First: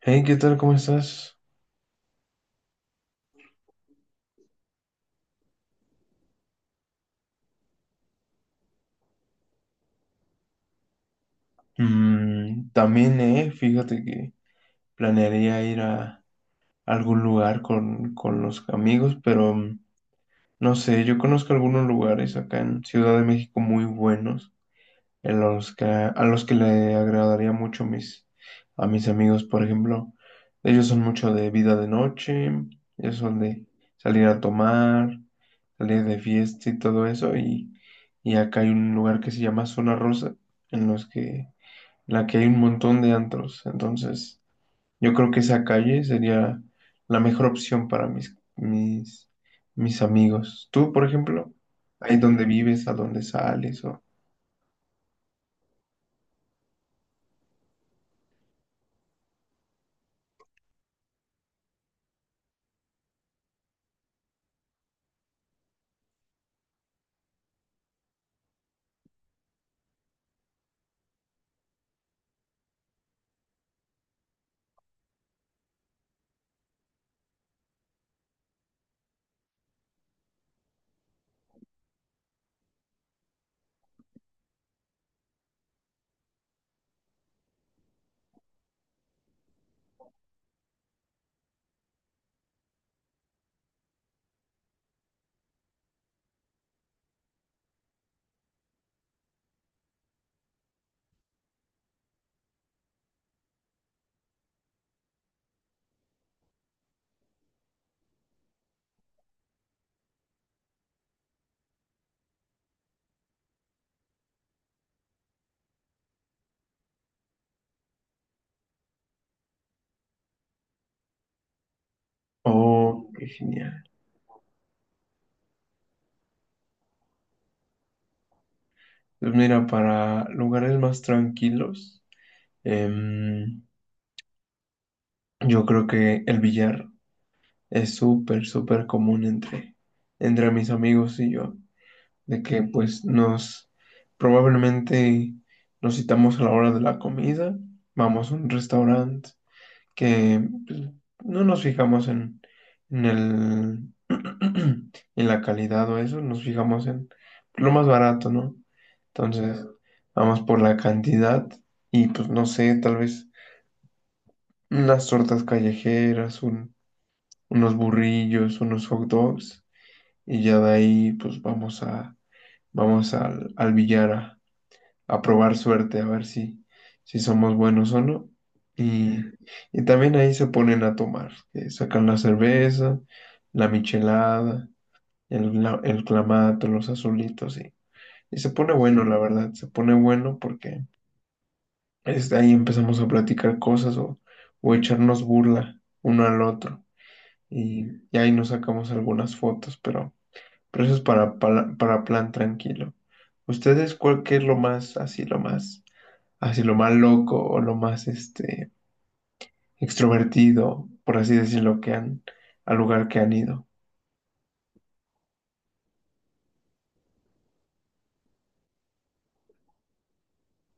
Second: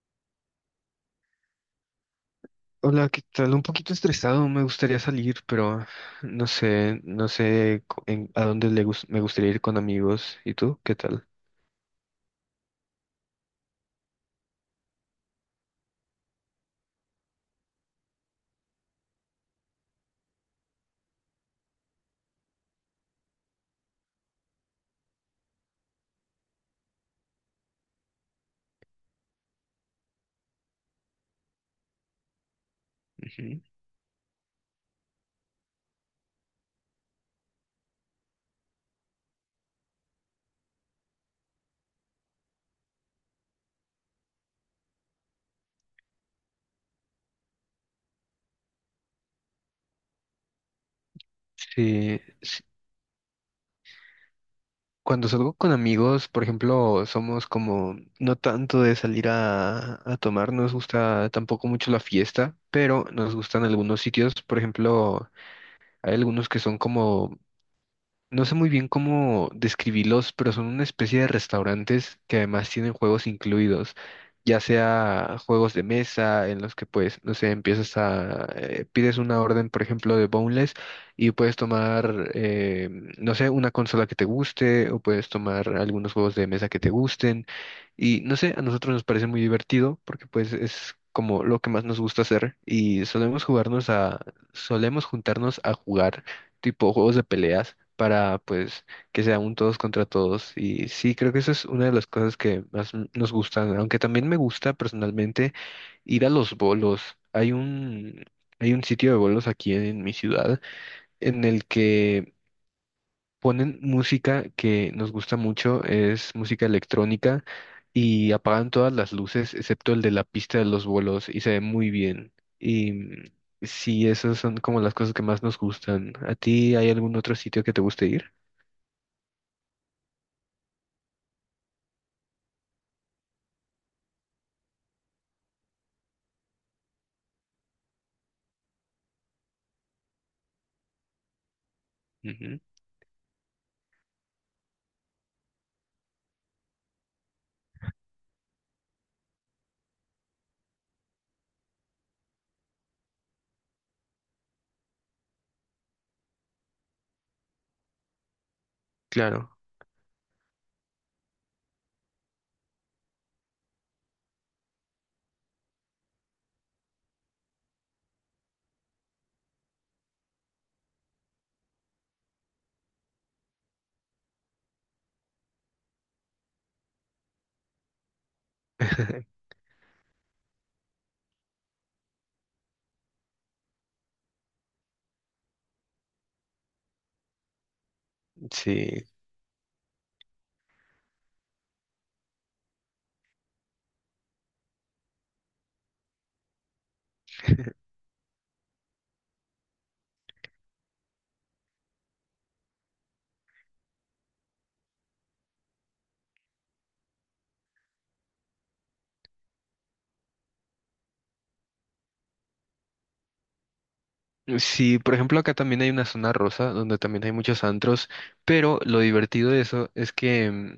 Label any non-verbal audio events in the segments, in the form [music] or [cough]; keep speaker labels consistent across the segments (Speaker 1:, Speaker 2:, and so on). Speaker 1: Hey, ¿qué tal? ¿Cómo estás?
Speaker 2: Hola, ¿qué tal? Un poquito estresado, me gustaría salir, pero no sé, a dónde me gustaría ir con amigos. ¿Y tú? ¿Qué tal?
Speaker 1: También, fíjate que planearía ir a algún lugar con los amigos, pero no sé, yo conozco algunos lugares acá en Ciudad de México muy buenos, en los que le agradaría mucho a mis amigos, por ejemplo. Ellos son mucho de vida de noche, ellos son
Speaker 2: Ujú.
Speaker 1: de salir a tomar, salir de fiesta y todo eso, y acá hay un lugar que se llama Zona Rosa, en los que la que hay un montón de antros. Entonces, yo creo que esa calle sería la mejor opción para mis amigos. Tú, por ejemplo, ahí
Speaker 2: Sí,
Speaker 1: donde
Speaker 2: sí,
Speaker 1: vives, a donde sales, o...
Speaker 2: cuando salgo con amigos, por ejemplo, somos como no tanto de salir a tomar, no nos gusta tampoco mucho la fiesta, pero nos gustan algunos sitios, por ejemplo, hay algunos que son como, no sé muy bien cómo describirlos, pero son una especie de restaurantes que además tienen juegos incluidos, ya sea juegos de mesa en los que pues, no sé, pides una orden, por ejemplo, de boneless y puedes tomar, no sé, una consola que te guste, o puedes tomar algunos juegos de mesa que te gusten. Y no sé, a nosotros nos parece muy divertido, porque pues es como lo que más nos gusta hacer, y solemos juntarnos a jugar tipo juegos de peleas para pues que sea un todos contra todos. Y sí, creo que eso es una de las cosas que nos gustan, aunque también me gusta personalmente ir a los bolos. Hay un, hay un sitio de bolos aquí en mi ciudad en el que ponen música que nos gusta mucho, es música electrónica, y apagan todas las luces excepto el de la pista de los vuelos y se ve muy bien. Y
Speaker 1: Oh, qué genial.
Speaker 2: sí, esas son como las cosas que más nos gustan. ¿A ti hay algún otro sitio que te guste ir?
Speaker 1: Pues mira, para lugares más tranquilos, em, yo creo que el billar es súper común entre mis amigos y yo. De
Speaker 2: Ujú.
Speaker 1: que pues nos probablemente nos citamos a la hora de la comida, vamos a un restaurante que pues, no nos fijamos en el [clears throat] en la calidad o eso, nos fijamos en lo más barato, ¿no?
Speaker 2: Claro.
Speaker 1: Entonces, vamos por la cantidad y pues no sé, tal vez unas tortas callejeras, unos burrillos, unos hot dogs y ya de ahí pues vamos a vamos al, al billar a probar suerte, a ver si somos buenos o no. Y,
Speaker 2: [laughs]
Speaker 1: y también ahí se ponen a tomar, que sacan la cerveza, la michelada, el clamato, los azulitos, y se pone
Speaker 2: Sí.
Speaker 1: bueno, la verdad, se pone bueno porque ahí empezamos a platicar cosas o echarnos burla uno al otro. Y ahí nos sacamos algunas fotos, pero eso es para plan tranquilo. ¿Ustedes cuál qué es lo más, así, lo más? Así lo más loco o lo más extrovertido, por así decirlo, que han al lugar que han ido.
Speaker 2: Sí, por ejemplo, acá también hay una zona rosa donde también hay muchos antros, pero lo divertido de eso es que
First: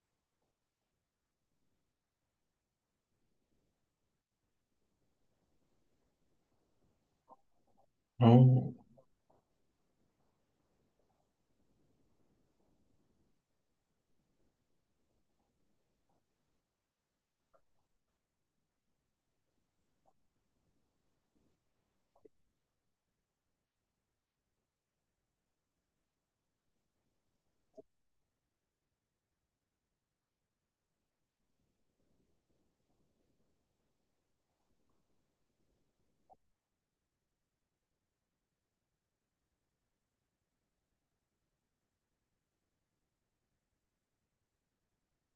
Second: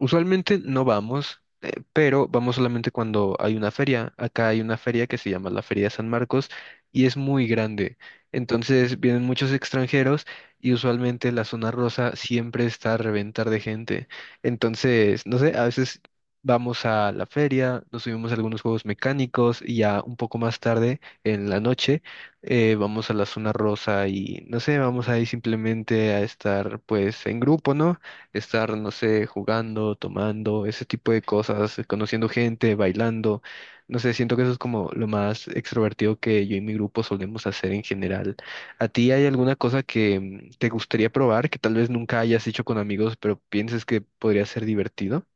Speaker 2: usualmente no vamos, pero vamos solamente cuando hay una feria. Acá hay una feria que se llama la Feria de San Marcos y es muy grande.
Speaker 1: Oh.
Speaker 2: Entonces vienen muchos extranjeros y usualmente la zona rosa siempre está a reventar de gente. Entonces, no sé, a veces vamos a la feria, nos subimos a algunos juegos mecánicos, y ya un poco más tarde en la noche vamos a la zona rosa y no sé, vamos ahí simplemente a estar pues en grupo, ¿no? Estar, no sé, jugando, tomando, ese tipo de cosas, conociendo gente, bailando. No sé, siento que eso es como lo más extrovertido que yo y mi grupo solemos hacer en general. ¿A ti hay alguna cosa que te gustaría probar, que tal vez nunca hayas hecho con amigos, pero pienses que podría ser divertido?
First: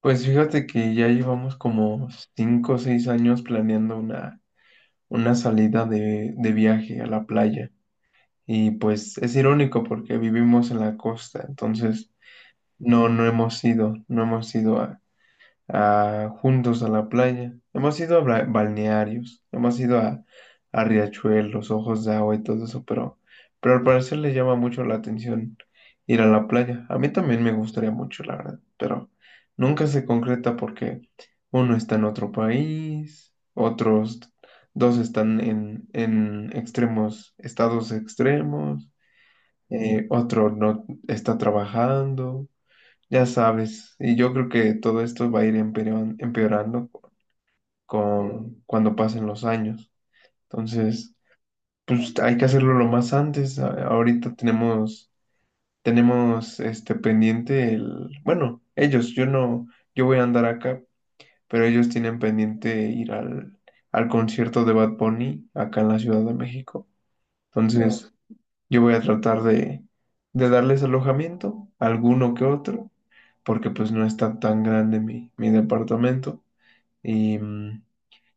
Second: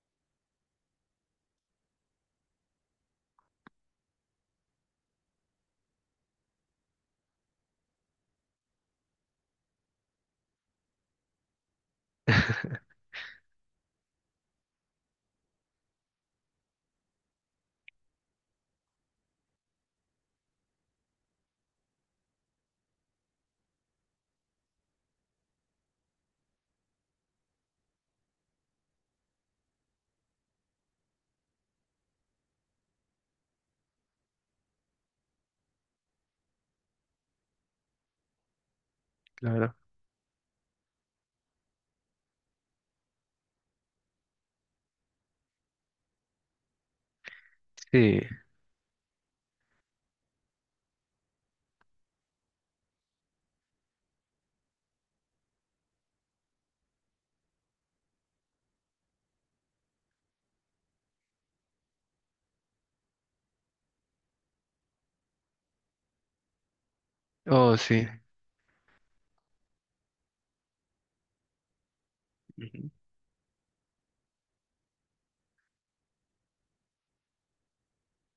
Speaker 1: Pues fíjate que ya llevamos como 5 o 6 años planeando una salida de viaje a la playa. Y pues es irónico porque vivimos en la costa, entonces
Speaker 2: [laughs]
Speaker 1: no hemos ido, no hemos ido juntos a la playa. Hemos ido a balnearios, hemos ido a riachuelos, ojos de agua y todo eso, pero al parecer le llama mucho la atención ir a la playa. A mí también me gustaría mucho, la verdad, pero nunca se concreta porque uno está en otro país, otros dos están en extremos, estados extremos,
Speaker 2: Claro.
Speaker 1: otro no está trabajando. Ya sabes, y yo creo que todo esto va a ir empeorando
Speaker 2: Sí.
Speaker 1: con cuando pasen los años. Entonces, pues hay que hacerlo lo más antes. Ahorita tenemos este pendiente el, bueno, ellos, yo no, yo voy a andar acá, pero ellos tienen pendiente ir al concierto de Bad Bunny acá en la Ciudad de México.
Speaker 2: Oh, sí.
Speaker 1: Entonces, yo voy a tratar de darles alojamiento, alguno que otro
Speaker 2: Ujú.
Speaker 1: porque pues no está tan grande mi departamento. Y,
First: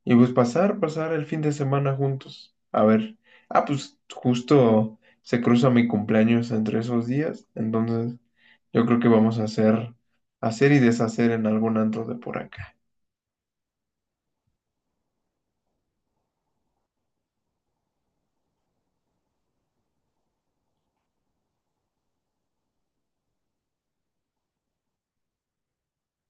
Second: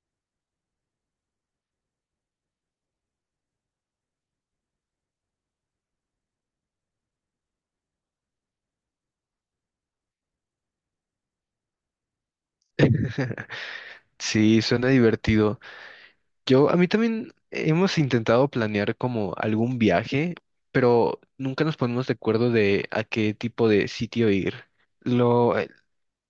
Speaker 1: y pues pasar el fin de semana juntos. A ver, ah, pues justo se cruza mi cumpleaños entre esos días, entonces yo creo que vamos a hacer y deshacer en algún antro de por acá.
Speaker 2: [laughs] Sí, suena divertido. Yo, a mí también hemos intentado planear como algún viaje, pero nunca nos ponemos de acuerdo de a qué tipo de sitio ir. Lo,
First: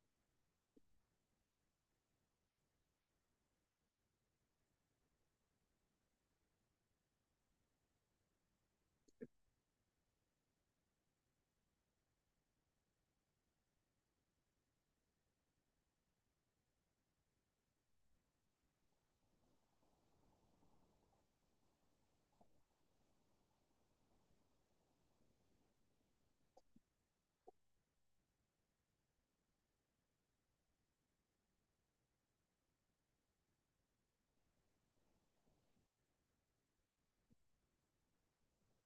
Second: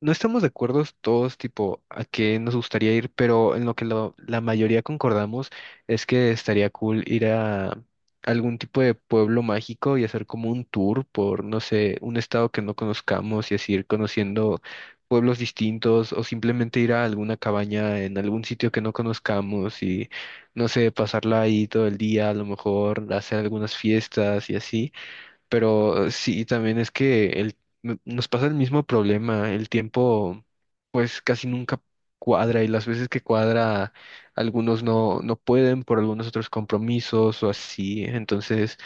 Speaker 2: no estamos de acuerdo todos, tipo, a qué nos gustaría ir, pero en lo que la mayoría concordamos es que estaría cool ir a algún tipo de pueblo mágico y hacer como un tour por, no sé, un estado que no conozcamos, y así ir conociendo pueblos distintos, o simplemente ir a alguna cabaña en algún sitio que no conozcamos y, no sé, pasarla ahí todo el día, a lo mejor hacer algunas fiestas y así. Pero sí, también es que nos pasa el mismo problema. El tiempo pues casi nunca cuadra, y las veces que cuadra, algunos no pueden por algunos otros compromisos o así. Entonces,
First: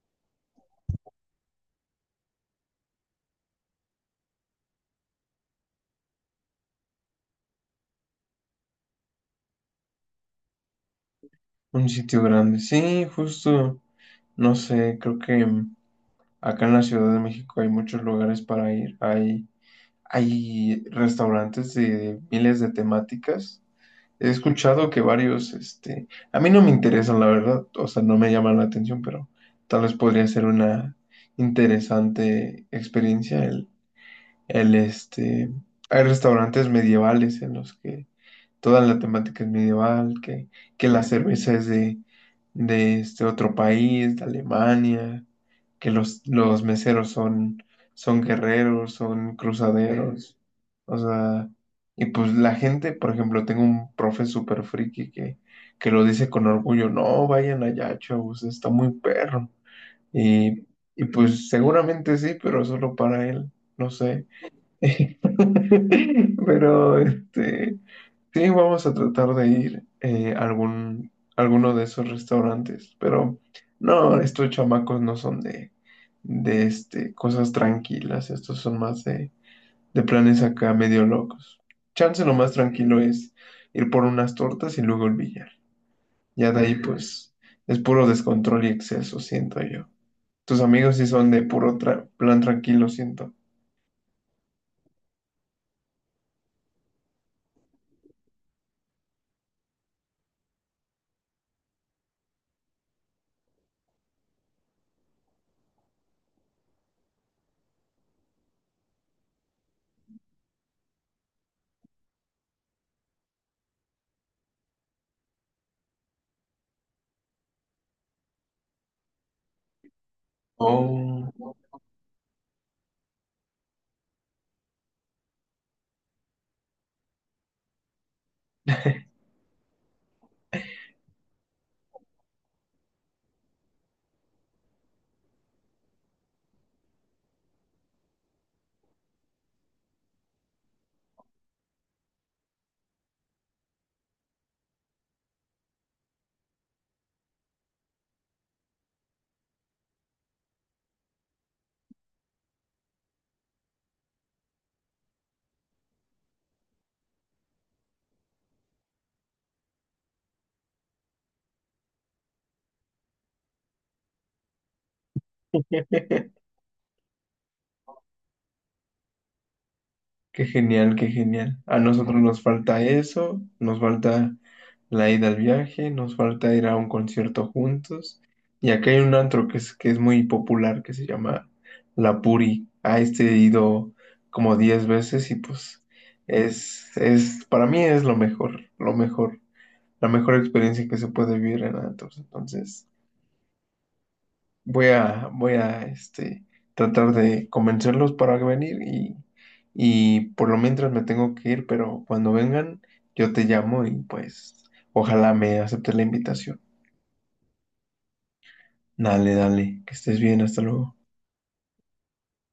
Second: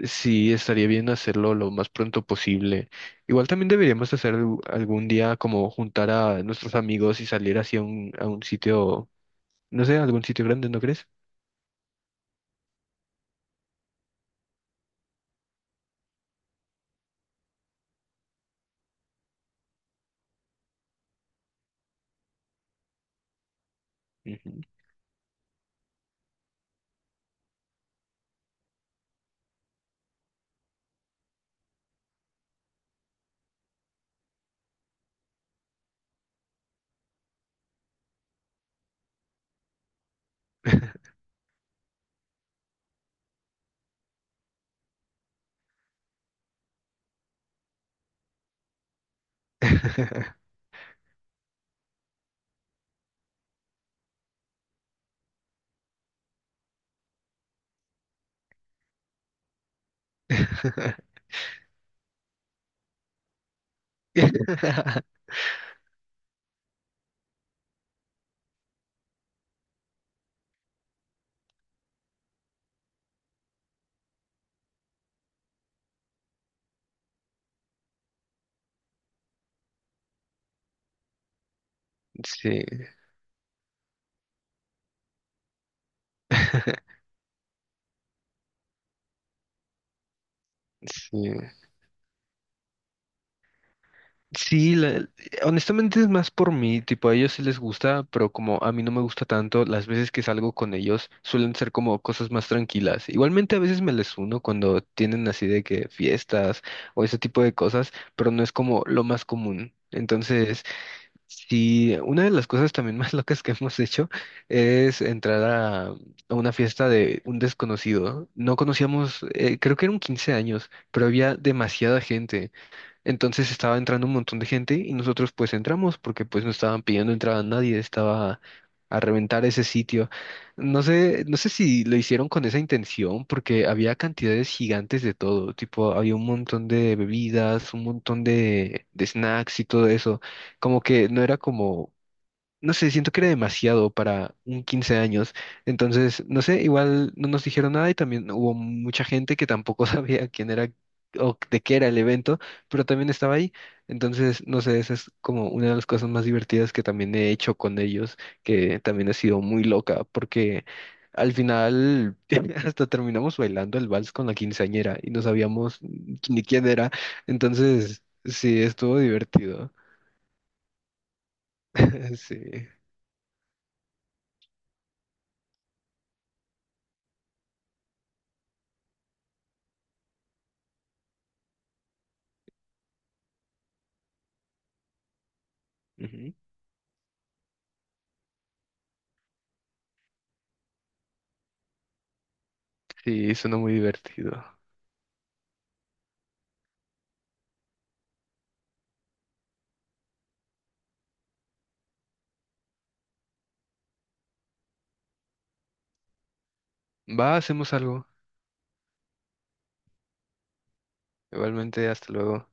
Speaker 2: sí, estaría bien hacerlo lo más pronto posible. Igual también deberíamos hacer algún día como juntar a nuestros amigos y salir a un sitio, no sé, algún sitio grande, ¿no crees?
Speaker 1: Un sitio grande, sí, justo, no sé, creo que acá en la Ciudad de México hay muchos lugares para ir, hay restaurantes de miles de temáticas. He
Speaker 2: Ujú.
Speaker 1: escuchado que varios, este, a mí no me interesan, la verdad, o sea, no me llaman la atención, pero tal vez podría ser una interesante experiencia el, este, hay restaurantes medievales en los que toda la temática es medieval, que la cerveza es de este otro país, de Alemania, que los meseros son guerreros, son cruzaderos,
Speaker 2: [laughs]
Speaker 1: o sea, y pues la gente, por ejemplo, tengo un profe súper friki que lo dice con orgullo, no, vayan allá, chavos, está muy perro, y, y pues seguramente sí, pero solo para él, no sé.
Speaker 2: [laughs]
Speaker 1: [laughs] Pero este, sí, vamos a tratar de ir a algún, alguno de esos restaurantes. Pero no, estos chamacos no son de este, cosas tranquilas. Estos son más de planes acá medio locos. Chance lo más
Speaker 2: Sí.
Speaker 1: tranquilo es ir por unas tortas y luego el billar. Ya de ahí,
Speaker 2: [laughs]
Speaker 1: pues, es puro descontrol y exceso, siento yo. Tus amigos sí son
Speaker 2: Sí,
Speaker 1: de puro plan tranquilo, siento.
Speaker 2: Sí, honestamente es más por mí, tipo a ellos sí les gusta, pero como a mí no me gusta tanto, las veces que salgo con ellos suelen ser como cosas más tranquilas. Igualmente a veces me les uno cuando tienen así de que fiestas o ese tipo de cosas, pero no es como lo más común. Entonces, sí, una de las cosas también [laughs] más locas que hemos hecho es entrar a una fiesta de un desconocido. No conocíamos, creo que eran 15 años, pero había
Speaker 1: Oh.
Speaker 2: demasiada gente. Entonces estaba entrando un montón de gente y nosotros pues entramos porque pues no estaban pidiendo entrada a nadie, estaba a reventar ese sitio. No sé, no sé si lo hicieron con esa intención porque había cantidades gigantes de todo, tipo había un montón de bebidas, un montón de snacks y todo eso, como que no era como, no sé, siento que era demasiado para un 15 años. Entonces, no sé, igual no nos dijeron nada, y también hubo mucha gente que tampoco [laughs] sabía quién era o de qué era el evento, pero también estaba ahí. Entonces, no sé, esa es como una de las cosas más divertidas que también he hecho con ellos, que también ha sido muy loca, porque al final [laughs] hasta terminamos bailando el vals con la quinceañera y no sabíamos
Speaker 1: [laughs]
Speaker 2: ni quién era. Entonces, sí, estuvo divertido.
Speaker 1: Qué genial, qué genial. A nosotros nos
Speaker 2: [laughs]
Speaker 1: falta eso, nos falta la ida al viaje, nos falta ir a un concierto juntos. Y acá hay un antro que que es muy popular, que se llama La Puri. A este he ido como 10 veces y pues
Speaker 2: Sí.
Speaker 1: es, para mí es lo mejor, la mejor experiencia que se puede vivir en antros. Entonces,
Speaker 2: Sí, suena muy divertido.
Speaker 1: Voy a tratar de convencerlos para venir y por lo mientras me tengo que ir, pero cuando vengan yo te llamo y pues ojalá me aceptes la invitación.
Speaker 2: Va, hacemos algo.
Speaker 1: Dale, dale, que estés bien, hasta luego.
Speaker 2: Igualmente, hasta luego.